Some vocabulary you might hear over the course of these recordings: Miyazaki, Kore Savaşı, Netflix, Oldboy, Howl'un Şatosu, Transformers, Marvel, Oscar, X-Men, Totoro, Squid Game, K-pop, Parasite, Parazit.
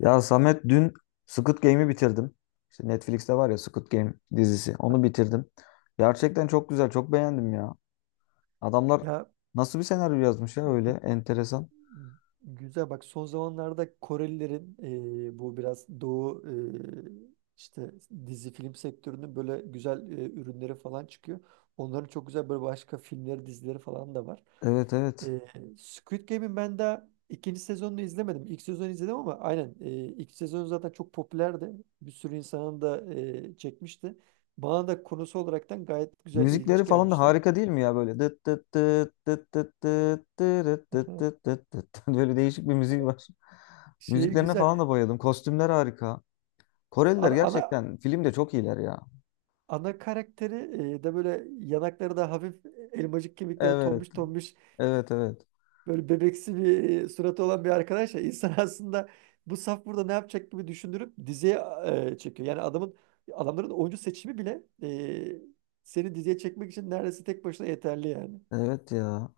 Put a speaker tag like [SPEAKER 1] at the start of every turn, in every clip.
[SPEAKER 1] Ya Samet dün Squid Game'i bitirdim. İşte Netflix'te var ya Squid Game dizisi. Onu bitirdim. Gerçekten çok güzel, çok beğendim ya. Adamlar
[SPEAKER 2] Ya
[SPEAKER 1] nasıl bir senaryo yazmış ya öyle
[SPEAKER 2] bu
[SPEAKER 1] enteresan.
[SPEAKER 2] güzel, bak, son zamanlarda Korelilerin bu biraz Doğu, e, işte dizi film sektörünün böyle güzel ürünleri falan çıkıyor. Onların çok güzel böyle başka filmleri, dizileri falan da var.
[SPEAKER 1] Evet evet.
[SPEAKER 2] E, Squid Game'in ben daha ikinci sezonunu izlemedim. İlk sezonu izledim, ama aynen ilk sezonu zaten çok popülerdi. Bir sürü insanın da çekmişti. Bana da konusu olaraktan gayet güzel,
[SPEAKER 1] Müzikleri
[SPEAKER 2] ilginç
[SPEAKER 1] falan da
[SPEAKER 2] gelmişti.
[SPEAKER 1] harika değil mi ya böyle? Dıt dıt dıt dıt dıt dıt dırıt dıt dıt dıt dıt. Dıt. Böyle değişik bir müziği var.
[SPEAKER 2] Şey
[SPEAKER 1] Müziklerine falan da
[SPEAKER 2] güzel.
[SPEAKER 1] bayıldım. Kostümler harika. Koreliler
[SPEAKER 2] Ana
[SPEAKER 1] gerçekten filmde çok iyiler ya.
[SPEAKER 2] ana karakteri da böyle, yanakları da hafif, elmacık kemikleri
[SPEAKER 1] Evet.
[SPEAKER 2] tombiş tombiş,
[SPEAKER 1] Evet evet.
[SPEAKER 2] böyle bebeksi bir suratı olan bir arkadaş ya insan aslında bu saf burada ne yapacak gibi düşündürüp diziye çekiyor. Yani adamların oyuncu seçimi bile seni diziye çekmek için neredeyse tek başına yeterli yani.
[SPEAKER 1] Evet ya.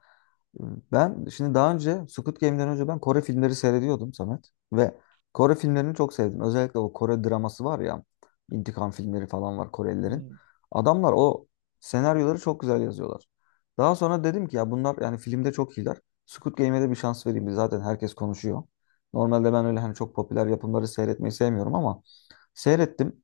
[SPEAKER 1] Ben şimdi daha önce Squid Game'den önce ben Kore filmleri seyrediyordum Samet. Ve Kore filmlerini çok sevdim. Özellikle o Kore draması var ya. İntikam filmleri falan var Korelilerin.
[SPEAKER 2] Hmm.
[SPEAKER 1] Adamlar o senaryoları çok güzel yazıyorlar. Daha sonra dedim ki ya bunlar yani filmde çok iyiler. Squid Game'e de bir şans vereyim. Zaten herkes konuşuyor. Normalde ben öyle hani çok popüler yapımları seyretmeyi sevmiyorum ama seyrettim.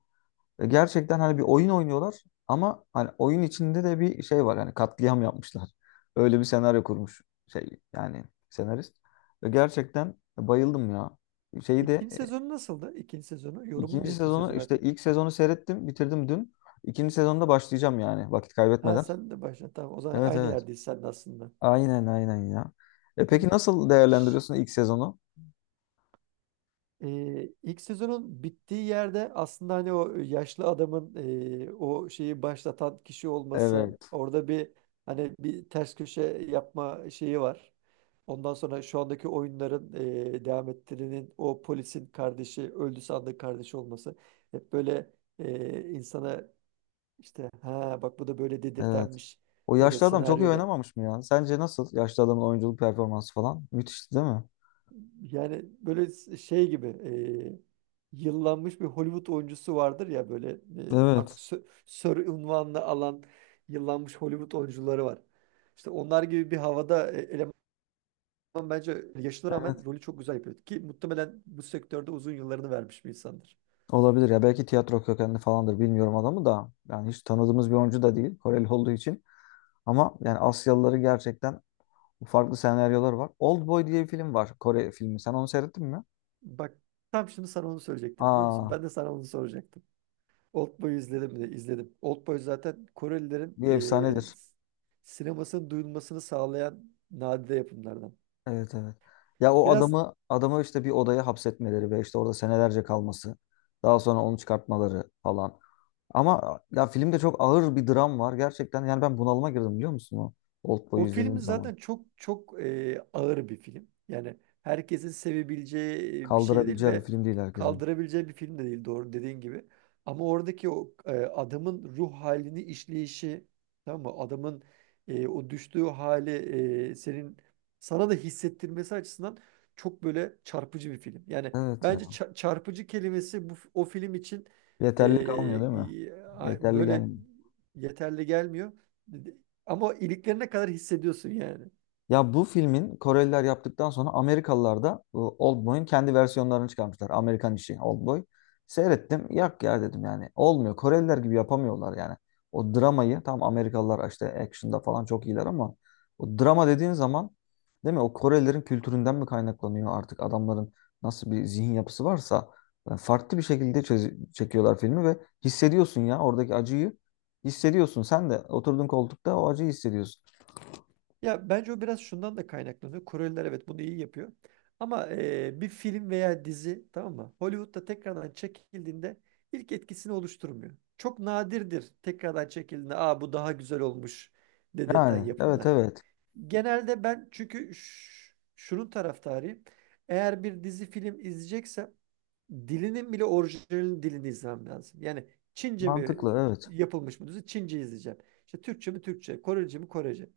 [SPEAKER 1] Gerçekten hani bir oyun oynuyorlar ama hani oyun içinde de bir şey var. Hani katliam yapmışlar. Öyle bir senaryo kurmuş şey yani senarist. Gerçekten bayıldım ya. Şeyi de
[SPEAKER 2] İkinci sezonu nasıldı? İkinci sezonu. Yorumun
[SPEAKER 1] ikinci
[SPEAKER 2] ne ikinci
[SPEAKER 1] sezonu
[SPEAKER 2] sezonu
[SPEAKER 1] işte
[SPEAKER 2] hakkında?
[SPEAKER 1] ilk sezonu seyrettim, bitirdim dün. İkinci sezonda başlayacağım yani vakit
[SPEAKER 2] Ha,
[SPEAKER 1] kaybetmeden.
[SPEAKER 2] sen de başla. Tamam, o zaman
[SPEAKER 1] Evet
[SPEAKER 2] aynı
[SPEAKER 1] evet.
[SPEAKER 2] yerdeyiz sen de aslında.
[SPEAKER 1] Aynen aynen ya. E peki nasıl
[SPEAKER 2] Hı.
[SPEAKER 1] değerlendiriyorsun ilk sezonu?
[SPEAKER 2] İlk sezonun bittiği yerde aslında hani o yaşlı adamın o şeyi başlatan kişi olması,
[SPEAKER 1] Evet,
[SPEAKER 2] orada bir hani bir ters köşe yapma şeyi var. Ondan sonra şu andaki oyunların devam ettirinin o polisin kardeşi öldü sandığı kardeşi olması, hep böyle insana işte "ha bak bu da böyle"
[SPEAKER 1] evet.
[SPEAKER 2] dedirtenmiş
[SPEAKER 1] O
[SPEAKER 2] böyle
[SPEAKER 1] yaşlı adam çok iyi
[SPEAKER 2] senaryoda.
[SPEAKER 1] oynamamış mı ya? Sence nasıl yaşlı adamın oyunculuk performansı falan? Müthişti değil mi?
[SPEAKER 2] Yani böyle şey gibi, yıllanmış bir Hollywood oyuncusu vardır ya böyle, artık
[SPEAKER 1] Evet,
[SPEAKER 2] sör unvanını alan yıllanmış Hollywood oyuncuları var. İşte onlar gibi bir havada eleman, bence yaşına
[SPEAKER 1] evet,
[SPEAKER 2] rağmen rolü çok güzel yapıyor. Ki muhtemelen bu sektörde uzun yıllarını vermiş bir insandır.
[SPEAKER 1] olabilir ya, belki tiyatro kökenli falandır bilmiyorum adamı da, yani hiç tanıdığımız bir oyuncu da değil Koreli olduğu için. Ama yani Asyalıları gerçekten farklı senaryolar var. Oldboy diye bir film var, Kore filmi, sen onu seyrettin mi?
[SPEAKER 2] Bak, tam şimdi sana onu söyleyecektim, biliyor musun?
[SPEAKER 1] Aa,
[SPEAKER 2] Ben de sana onu soracaktım. Oldboy'u izledim mi? İzledim. Oldboy zaten Korelilerin
[SPEAKER 1] bir
[SPEAKER 2] e,
[SPEAKER 1] efsanedir.
[SPEAKER 2] s- sinemasının duyulmasını sağlayan nadide yapımlardan.
[SPEAKER 1] Evet evet. Ya o
[SPEAKER 2] Biraz
[SPEAKER 1] adamı işte bir odaya hapsetmeleri ve işte orada senelerce kalması, daha sonra onu çıkartmaları falan. Ama ya filmde çok ağır bir dram var gerçekten, yani ben bunalıma girdim biliyor musun o Oldboy'u
[SPEAKER 2] o film
[SPEAKER 1] izlediğim zaman.
[SPEAKER 2] zaten çok çok ağır bir film. Yani herkesin sevebileceği bir şey değil
[SPEAKER 1] Kaldırabileceği bir
[SPEAKER 2] ve
[SPEAKER 1] film değil herkesin.
[SPEAKER 2] kaldırabileceği bir film de değil, doğru dediğin gibi. Ama oradaki o adamın ruh halini işleyişi, tamam mı? Adamın o düştüğü hali, e, senin sana da hissettirmesi açısından çok böyle çarpıcı bir film. Yani
[SPEAKER 1] Evet
[SPEAKER 2] bence
[SPEAKER 1] ya.
[SPEAKER 2] çarpıcı kelimesi bu o film için
[SPEAKER 1] Yeterli kalmıyor değil mi? Yeterli
[SPEAKER 2] böyle
[SPEAKER 1] gelmiyor.
[SPEAKER 2] yeterli gelmiyor. Ama o iliklerine kadar hissediyorsun yani.
[SPEAKER 1] Ya bu filmin Koreliler yaptıktan sonra Amerikalılar da bu Oldboy'un kendi versiyonlarını çıkarmışlar. Amerikan işi Oldboy. Seyrettim. Yak ya dedim yani. Olmuyor. Koreliler gibi yapamıyorlar yani. O dramayı tam Amerikalılar işte action'da falan çok iyiler ama o drama dediğin zaman değil mi? O Korelilerin kültüründen mi kaynaklanıyor artık adamların nasıl bir zihin yapısı varsa, yani farklı bir şekilde çekiyorlar filmi ve hissediyorsun ya oradaki acıyı hissediyorsun. Sen de oturduğun koltukta o acıyı hissediyorsun.
[SPEAKER 2] Ya bence o biraz şundan da kaynaklanıyor. Koreliler evet bunu iyi yapıyor. Ama bir film veya dizi, tamam mı? Hollywood'da tekrardan çekildiğinde ilk etkisini oluşturmuyor. Çok nadirdir tekrardan çekildiğinde "aa bu daha güzel olmuş" dedirten
[SPEAKER 1] Yani evet
[SPEAKER 2] yapımlar.
[SPEAKER 1] evet.
[SPEAKER 2] Genelde ben çünkü şunun taraftarıyım. Eğer bir dizi film izleyeceksem dilinin bile orijinal dilini izlemem lazım. Yani Çince mi
[SPEAKER 1] Mantıklı evet.
[SPEAKER 2] yapılmış mı dizi, Çince izleyeceğim. İşte Türkçe mi Türkçe, Korece mi Korece.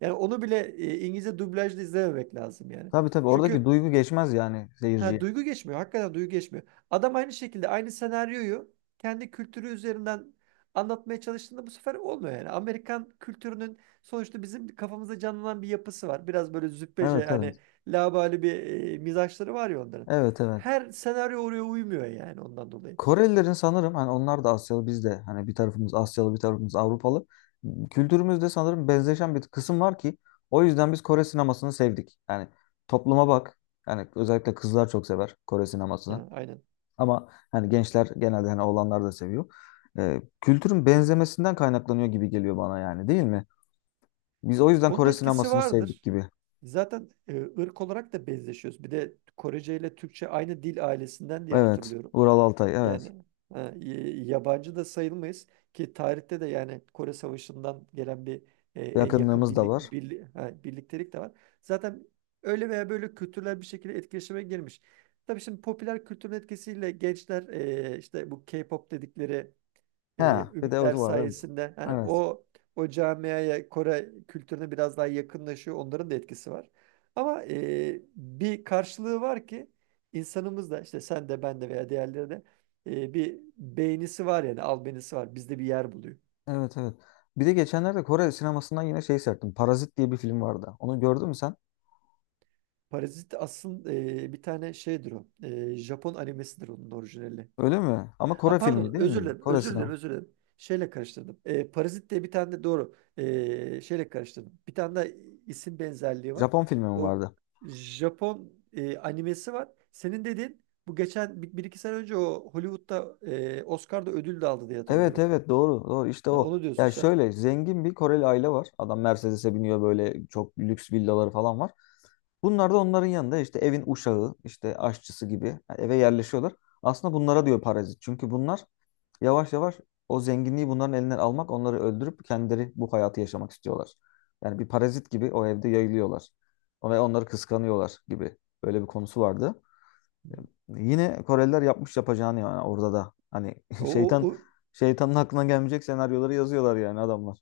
[SPEAKER 2] Yani onu bile İngilizce dublajda izlememek lazım yani.
[SPEAKER 1] Tabii tabii oradaki
[SPEAKER 2] Çünkü
[SPEAKER 1] duygu geçmez yani
[SPEAKER 2] Ha,
[SPEAKER 1] seyirciye.
[SPEAKER 2] duygu geçmiyor. Hakikaten duygu geçmiyor. Adam aynı şekilde aynı senaryoyu kendi kültürü üzerinden anlatmaya çalıştığında bu sefer olmuyor yani. Amerikan kültürünün sonuçta bizim kafamızda canlanan bir yapısı var. Biraz böyle züppece,
[SPEAKER 1] Evet evet.
[SPEAKER 2] hani laubali bir mizaçları var ya onların.
[SPEAKER 1] Evet evet.
[SPEAKER 2] Her senaryo oraya uymuyor yani, ondan dolayı.
[SPEAKER 1] Korelilerin sanırım hani onlar da Asyalı, biz de hani bir tarafımız Asyalı bir tarafımız Avrupalı. Kültürümüzde sanırım benzeşen bir kısım var ki o yüzden biz Kore sinemasını sevdik. Yani topluma bak. Yani özellikle kızlar çok sever Kore sinemasını.
[SPEAKER 2] Ha, aynen.
[SPEAKER 1] Ama hani gençler genelde hani oğlanlar da seviyor. Kültürün benzemesinden kaynaklanıyor gibi geliyor bana yani değil mi? Biz o yüzden
[SPEAKER 2] Onun
[SPEAKER 1] Kore
[SPEAKER 2] etkisi
[SPEAKER 1] sinemasını sevdik
[SPEAKER 2] vardır.
[SPEAKER 1] gibi.
[SPEAKER 2] Zaten ırk olarak da benzeşiyoruz. Bir de Korece ile Türkçe aynı dil ailesinden diye
[SPEAKER 1] Evet.
[SPEAKER 2] hatırlıyorum.
[SPEAKER 1] Ural Altay evet.
[SPEAKER 2] Yani ha, yabancı da sayılmayız, ki tarihte de yani Kore Savaşı'ndan gelen bir en yakın
[SPEAKER 1] Yakınlığımız da var.
[SPEAKER 2] birliktelik de var. Zaten öyle veya böyle kültürler bir şekilde etkileşime girmiş. Tabii şimdi popüler kültürün etkisiyle gençler işte bu K-pop dedikleri e,
[SPEAKER 1] He, bir de
[SPEAKER 2] ünlüler
[SPEAKER 1] o var evet.
[SPEAKER 2] sayesinde, hani
[SPEAKER 1] Evet.
[SPEAKER 2] o camiaya, Kore kültürüne biraz daha yakınlaşıyor. Onların da etkisi var. Ama bir karşılığı var ki, insanımız da işte, sen de ben de veya diğerleri de, bir beynisi var, yani albenisi var. Bizde bir yer buluyor.
[SPEAKER 1] Evet evet. Bir de geçenlerde Kore sinemasından yine şey serttim, Parazit diye bir film vardı. Onu gördün mü sen?
[SPEAKER 2] Parazit aslında bir tane şeydir o. E, Japon animesidir onun orijinali.
[SPEAKER 1] Öyle mi? Ama
[SPEAKER 2] Ha
[SPEAKER 1] Kore filmi
[SPEAKER 2] pardon,
[SPEAKER 1] değil
[SPEAKER 2] özür
[SPEAKER 1] mi?
[SPEAKER 2] dilerim,
[SPEAKER 1] Kore
[SPEAKER 2] özür dilerim,
[SPEAKER 1] sinema.
[SPEAKER 2] özür dilerim. Şeyle karıştırdım. Parazit diye bir tane de doğru. Şeyle karıştırdım. Bir tane de isim benzerliği var.
[SPEAKER 1] Japon filmi mi
[SPEAKER 2] O
[SPEAKER 1] vardı?
[SPEAKER 2] Japon animesi var. Senin dediğin bu geçen bir, bir iki sene önce o Hollywood'da Oscar'da ödül de aldı diye
[SPEAKER 1] Evet
[SPEAKER 2] hatırlıyorum.
[SPEAKER 1] evet, doğru doğru, işte
[SPEAKER 2] Ha,
[SPEAKER 1] o.
[SPEAKER 2] onu diyorsun
[SPEAKER 1] Ya
[SPEAKER 2] sen.
[SPEAKER 1] şöyle zengin bir Koreli aile var. Adam Mercedes'e biniyor, böyle çok lüks villaları falan var. Bunlar da onların yanında işte evin uşağı, işte aşçısı gibi eve yerleşiyorlar. Aslında bunlara diyor parazit. Çünkü bunlar yavaş yavaş o zenginliği bunların elinden almak, onları öldürüp kendileri bu hayatı yaşamak istiyorlar. Yani bir parazit gibi o evde yayılıyorlar. Ve onları kıskanıyorlar gibi. Böyle bir konusu vardı. Yine Koreliler yapmış yapacağını yani orada da. Hani
[SPEAKER 2] O,
[SPEAKER 1] şeytan,
[SPEAKER 2] o, o
[SPEAKER 1] şeytanın aklına gelmeyecek senaryoları yazıyorlar yani adamlar.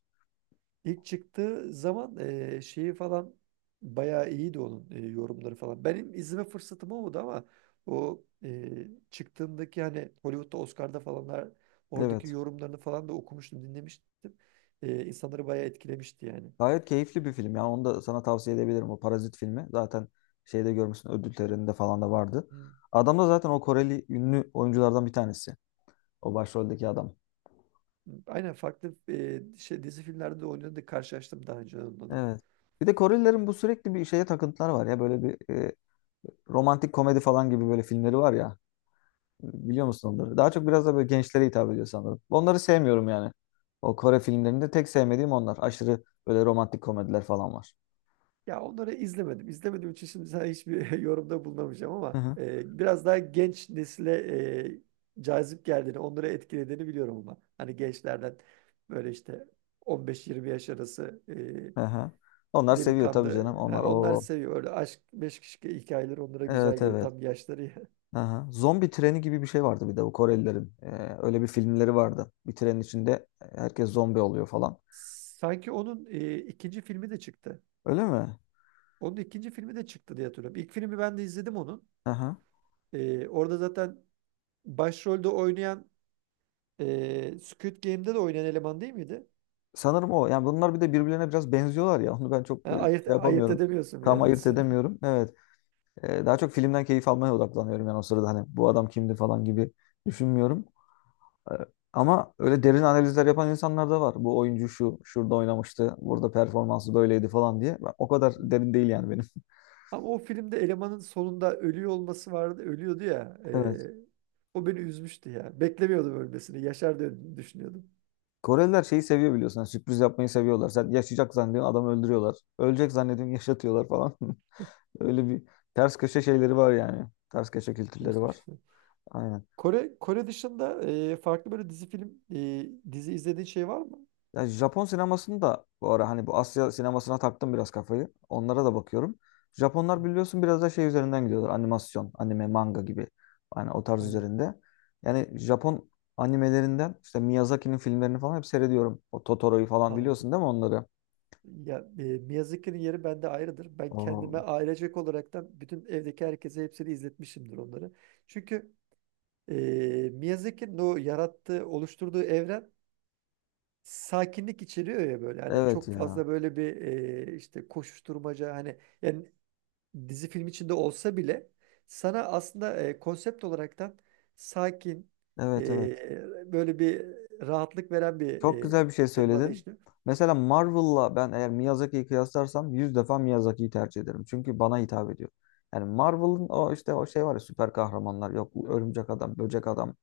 [SPEAKER 2] İlk çıktığı zaman şeyi falan bayağı iyiydi onun, yorumları falan. Benim izleme fırsatım olmadı ama o çıktığındaki hani Hollywood'da Oscar'da falanlar, oradaki
[SPEAKER 1] Evet.
[SPEAKER 2] yorumlarını falan da okumuştum, dinlemiştim. İnsanları bayağı etkilemişti yani.
[SPEAKER 1] Gayet keyifli bir film. Yani onu da sana tavsiye edebilirim. O Parazit filmi. Zaten şeyde görmüşsün ödül töreninde falan da vardı.
[SPEAKER 2] Hı.
[SPEAKER 1] Adam da zaten o Koreli ünlü oyunculardan bir tanesi. O başroldeki adam.
[SPEAKER 2] Aynen, farklı dizi filmlerde de oynadı, karşılaştım daha önce onunla da.
[SPEAKER 1] Evet. Bir de Korelilerin bu sürekli bir şeye takıntılar var ya, böyle bir romantik komedi falan gibi böyle filmleri var ya. Biliyor musun onları? Daha çok biraz da böyle gençlere hitap ediyor sanırım. Onları sevmiyorum yani. O Kore filmlerinde tek sevmediğim onlar. Aşırı böyle romantik komediler falan var.
[SPEAKER 2] Ya onları izlemedim. İzlemediğim için şimdi sana hiçbir yorumda bulunamayacağım,
[SPEAKER 1] Hı
[SPEAKER 2] ama
[SPEAKER 1] hı.
[SPEAKER 2] biraz daha genç nesile cazip geldiğini, onları etkilediğini biliyorum ama. Hani gençlerden, böyle işte 15-20 yaş arası
[SPEAKER 1] Hı hı. Onlar seviyor tabii canım.
[SPEAKER 2] delikanlı. Ha,
[SPEAKER 1] Onlar
[SPEAKER 2] onlar
[SPEAKER 1] o
[SPEAKER 2] seviyor. Öyle aşk, meşk şike hikayeleri onlara güzel
[SPEAKER 1] evet
[SPEAKER 2] geliyor.
[SPEAKER 1] evet.
[SPEAKER 2] Tam yaşları ya.
[SPEAKER 1] Hı hı. Zombi treni gibi bir şey vardı bir de bu Korelilerin. Öyle bir filmleri vardı. Bir trenin içinde herkes zombi oluyor falan.
[SPEAKER 2] Sanki onun ikinci filmi de çıktı.
[SPEAKER 1] Öyle mi?
[SPEAKER 2] Onun ikinci filmi de çıktı diye hatırlıyorum. İlk filmi ben de izledim onun.
[SPEAKER 1] Hı hı.
[SPEAKER 2] E, orada zaten başrolde oynayan, Squid Game'de de oynayan eleman değil miydi?
[SPEAKER 1] Sanırım o. Yani bunlar bir de birbirlerine biraz benziyorlar ya. Onu ben
[SPEAKER 2] Ha,
[SPEAKER 1] çok şey
[SPEAKER 2] ayırt
[SPEAKER 1] yapamıyorum.
[SPEAKER 2] edemiyorsun bir
[SPEAKER 1] Tam
[SPEAKER 2] yerden
[SPEAKER 1] ayırt
[SPEAKER 2] sonra.
[SPEAKER 1] edemiyorum. Evet. Daha çok filmden keyif almaya odaklanıyorum yani o sırada hani bu adam kimdi falan gibi düşünmüyorum. E, Ama öyle derin analizler yapan insanlar da var. Bu oyuncu şu, şurada oynamıştı, burada performansı böyleydi falan diye. Ben- O kadar derin değil yani benim.
[SPEAKER 2] Ama o filmde elemanın sonunda ölüyor olması vardı. Ölüyordu ya.
[SPEAKER 1] Evet.
[SPEAKER 2] O beni üzmüştü ya. Beklemiyordum ölmesini. Yaşar diye düşünüyordum.
[SPEAKER 1] Koreliler şeyi seviyor biliyorsun. Yani sürpriz yapmayı seviyorlar. Sen yaşayacak zannediyorsun adamı öldürüyorlar. Ölecek zannediyorsun yaşatıyorlar falan. Öyle bir ters köşe şeyleri var yani. Ters köşe kültürleri
[SPEAKER 2] Ters
[SPEAKER 1] var.
[SPEAKER 2] köşesine.
[SPEAKER 1] Aynen.
[SPEAKER 2] Kore dışında farklı böyle dizi film dizi izlediğin şey var mı?
[SPEAKER 1] Ya Japon sinemasını da bu ara hani bu Asya sinemasına taktım biraz kafayı. Onlara da bakıyorum.
[SPEAKER 2] Hı.
[SPEAKER 1] Japonlar biliyorsun biraz da şey üzerinden gidiyorlar. Animasyon, anime, manga gibi. Yani o tarz
[SPEAKER 2] Aynen.
[SPEAKER 1] üzerinde. Yani Japon animelerinden işte Miyazaki'nin filmlerini falan hep seyrediyorum. O Totoro'yu falan
[SPEAKER 2] Abi.
[SPEAKER 1] biliyorsun değil mi onları?
[SPEAKER 2] Ya, Miyazaki'nin yeri bende ayrıdır. Ben kendime
[SPEAKER 1] Oo,
[SPEAKER 2] ailecek olaraktan bütün evdeki herkese hepsini izletmişimdir onları. Çünkü Ee, Miyazaki'nin o yarattığı, oluşturduğu evren sakinlik içeriyor ya böyle. Hani
[SPEAKER 1] evet
[SPEAKER 2] çok
[SPEAKER 1] ya.
[SPEAKER 2] fazla böyle bir işte koşuşturmaca, hani yani dizi film içinde olsa bile sana aslında konsept olaraktan sakin,
[SPEAKER 1] Evet evet.
[SPEAKER 2] böyle bir rahatlık veren bir
[SPEAKER 1] Çok güzel bir şey
[SPEAKER 2] temada
[SPEAKER 1] söyledin.
[SPEAKER 2] işliyor.
[SPEAKER 1] Mesela Marvel'la ben eğer Miyazaki'yi kıyaslarsam 100 defa Miyazaki'yi tercih ederim. Çünkü bana hitap ediyor. Yani Marvel'ın o işte o şey var ya süper kahramanlar, yok örümcek adam, böcek adam,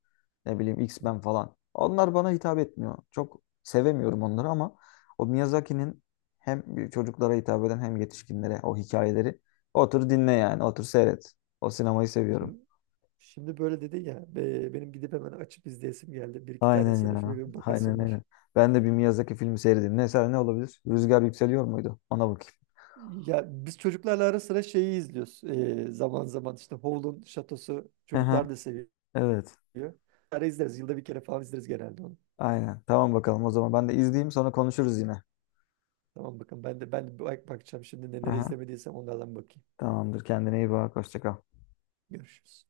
[SPEAKER 1] ne bileyim X-Men falan. Onlar bana hitap etmiyor. Çok sevemiyorum onları ama o Miyazaki'nin hem çocuklara hitap eden hem yetişkinlere o hikayeleri, otur dinle yani, otur seyret. O sinemayı seviyorum.
[SPEAKER 2] Şimdi, şimdi böyle dedi ya, benim gidip hemen açıp izleyesim geldi. Bir iki
[SPEAKER 1] Aynen
[SPEAKER 2] tanesine
[SPEAKER 1] ya.
[SPEAKER 2] şöyle bir bakasım
[SPEAKER 1] Aynen
[SPEAKER 2] var.
[SPEAKER 1] aynen. Ben de bir Miyazaki filmi seyredeyim. Ne, mesela ne olabilir? Rüzgar Yükseliyor muydu? Ona bakayım.
[SPEAKER 2] Ya biz çocuklarla ara sıra şeyi izliyoruz. Zaman zaman işte Howl'un Şatosu
[SPEAKER 1] Aha,
[SPEAKER 2] çocuklar da seviyor.
[SPEAKER 1] evet.
[SPEAKER 2] Ara izleriz. Yılda bir kere falan izleriz genelde onu.
[SPEAKER 1] Aynen. Tamam bakalım o zaman ben de izleyeyim, sonra konuşuruz yine.
[SPEAKER 2] Tamam bakın, ben de bak bakacağım şimdi, neleri
[SPEAKER 1] Aha,
[SPEAKER 2] izlemediysem onlardan bakayım.
[SPEAKER 1] tamamdır. Kendine iyi bak. Hoşça kal.
[SPEAKER 2] Görüşürüz.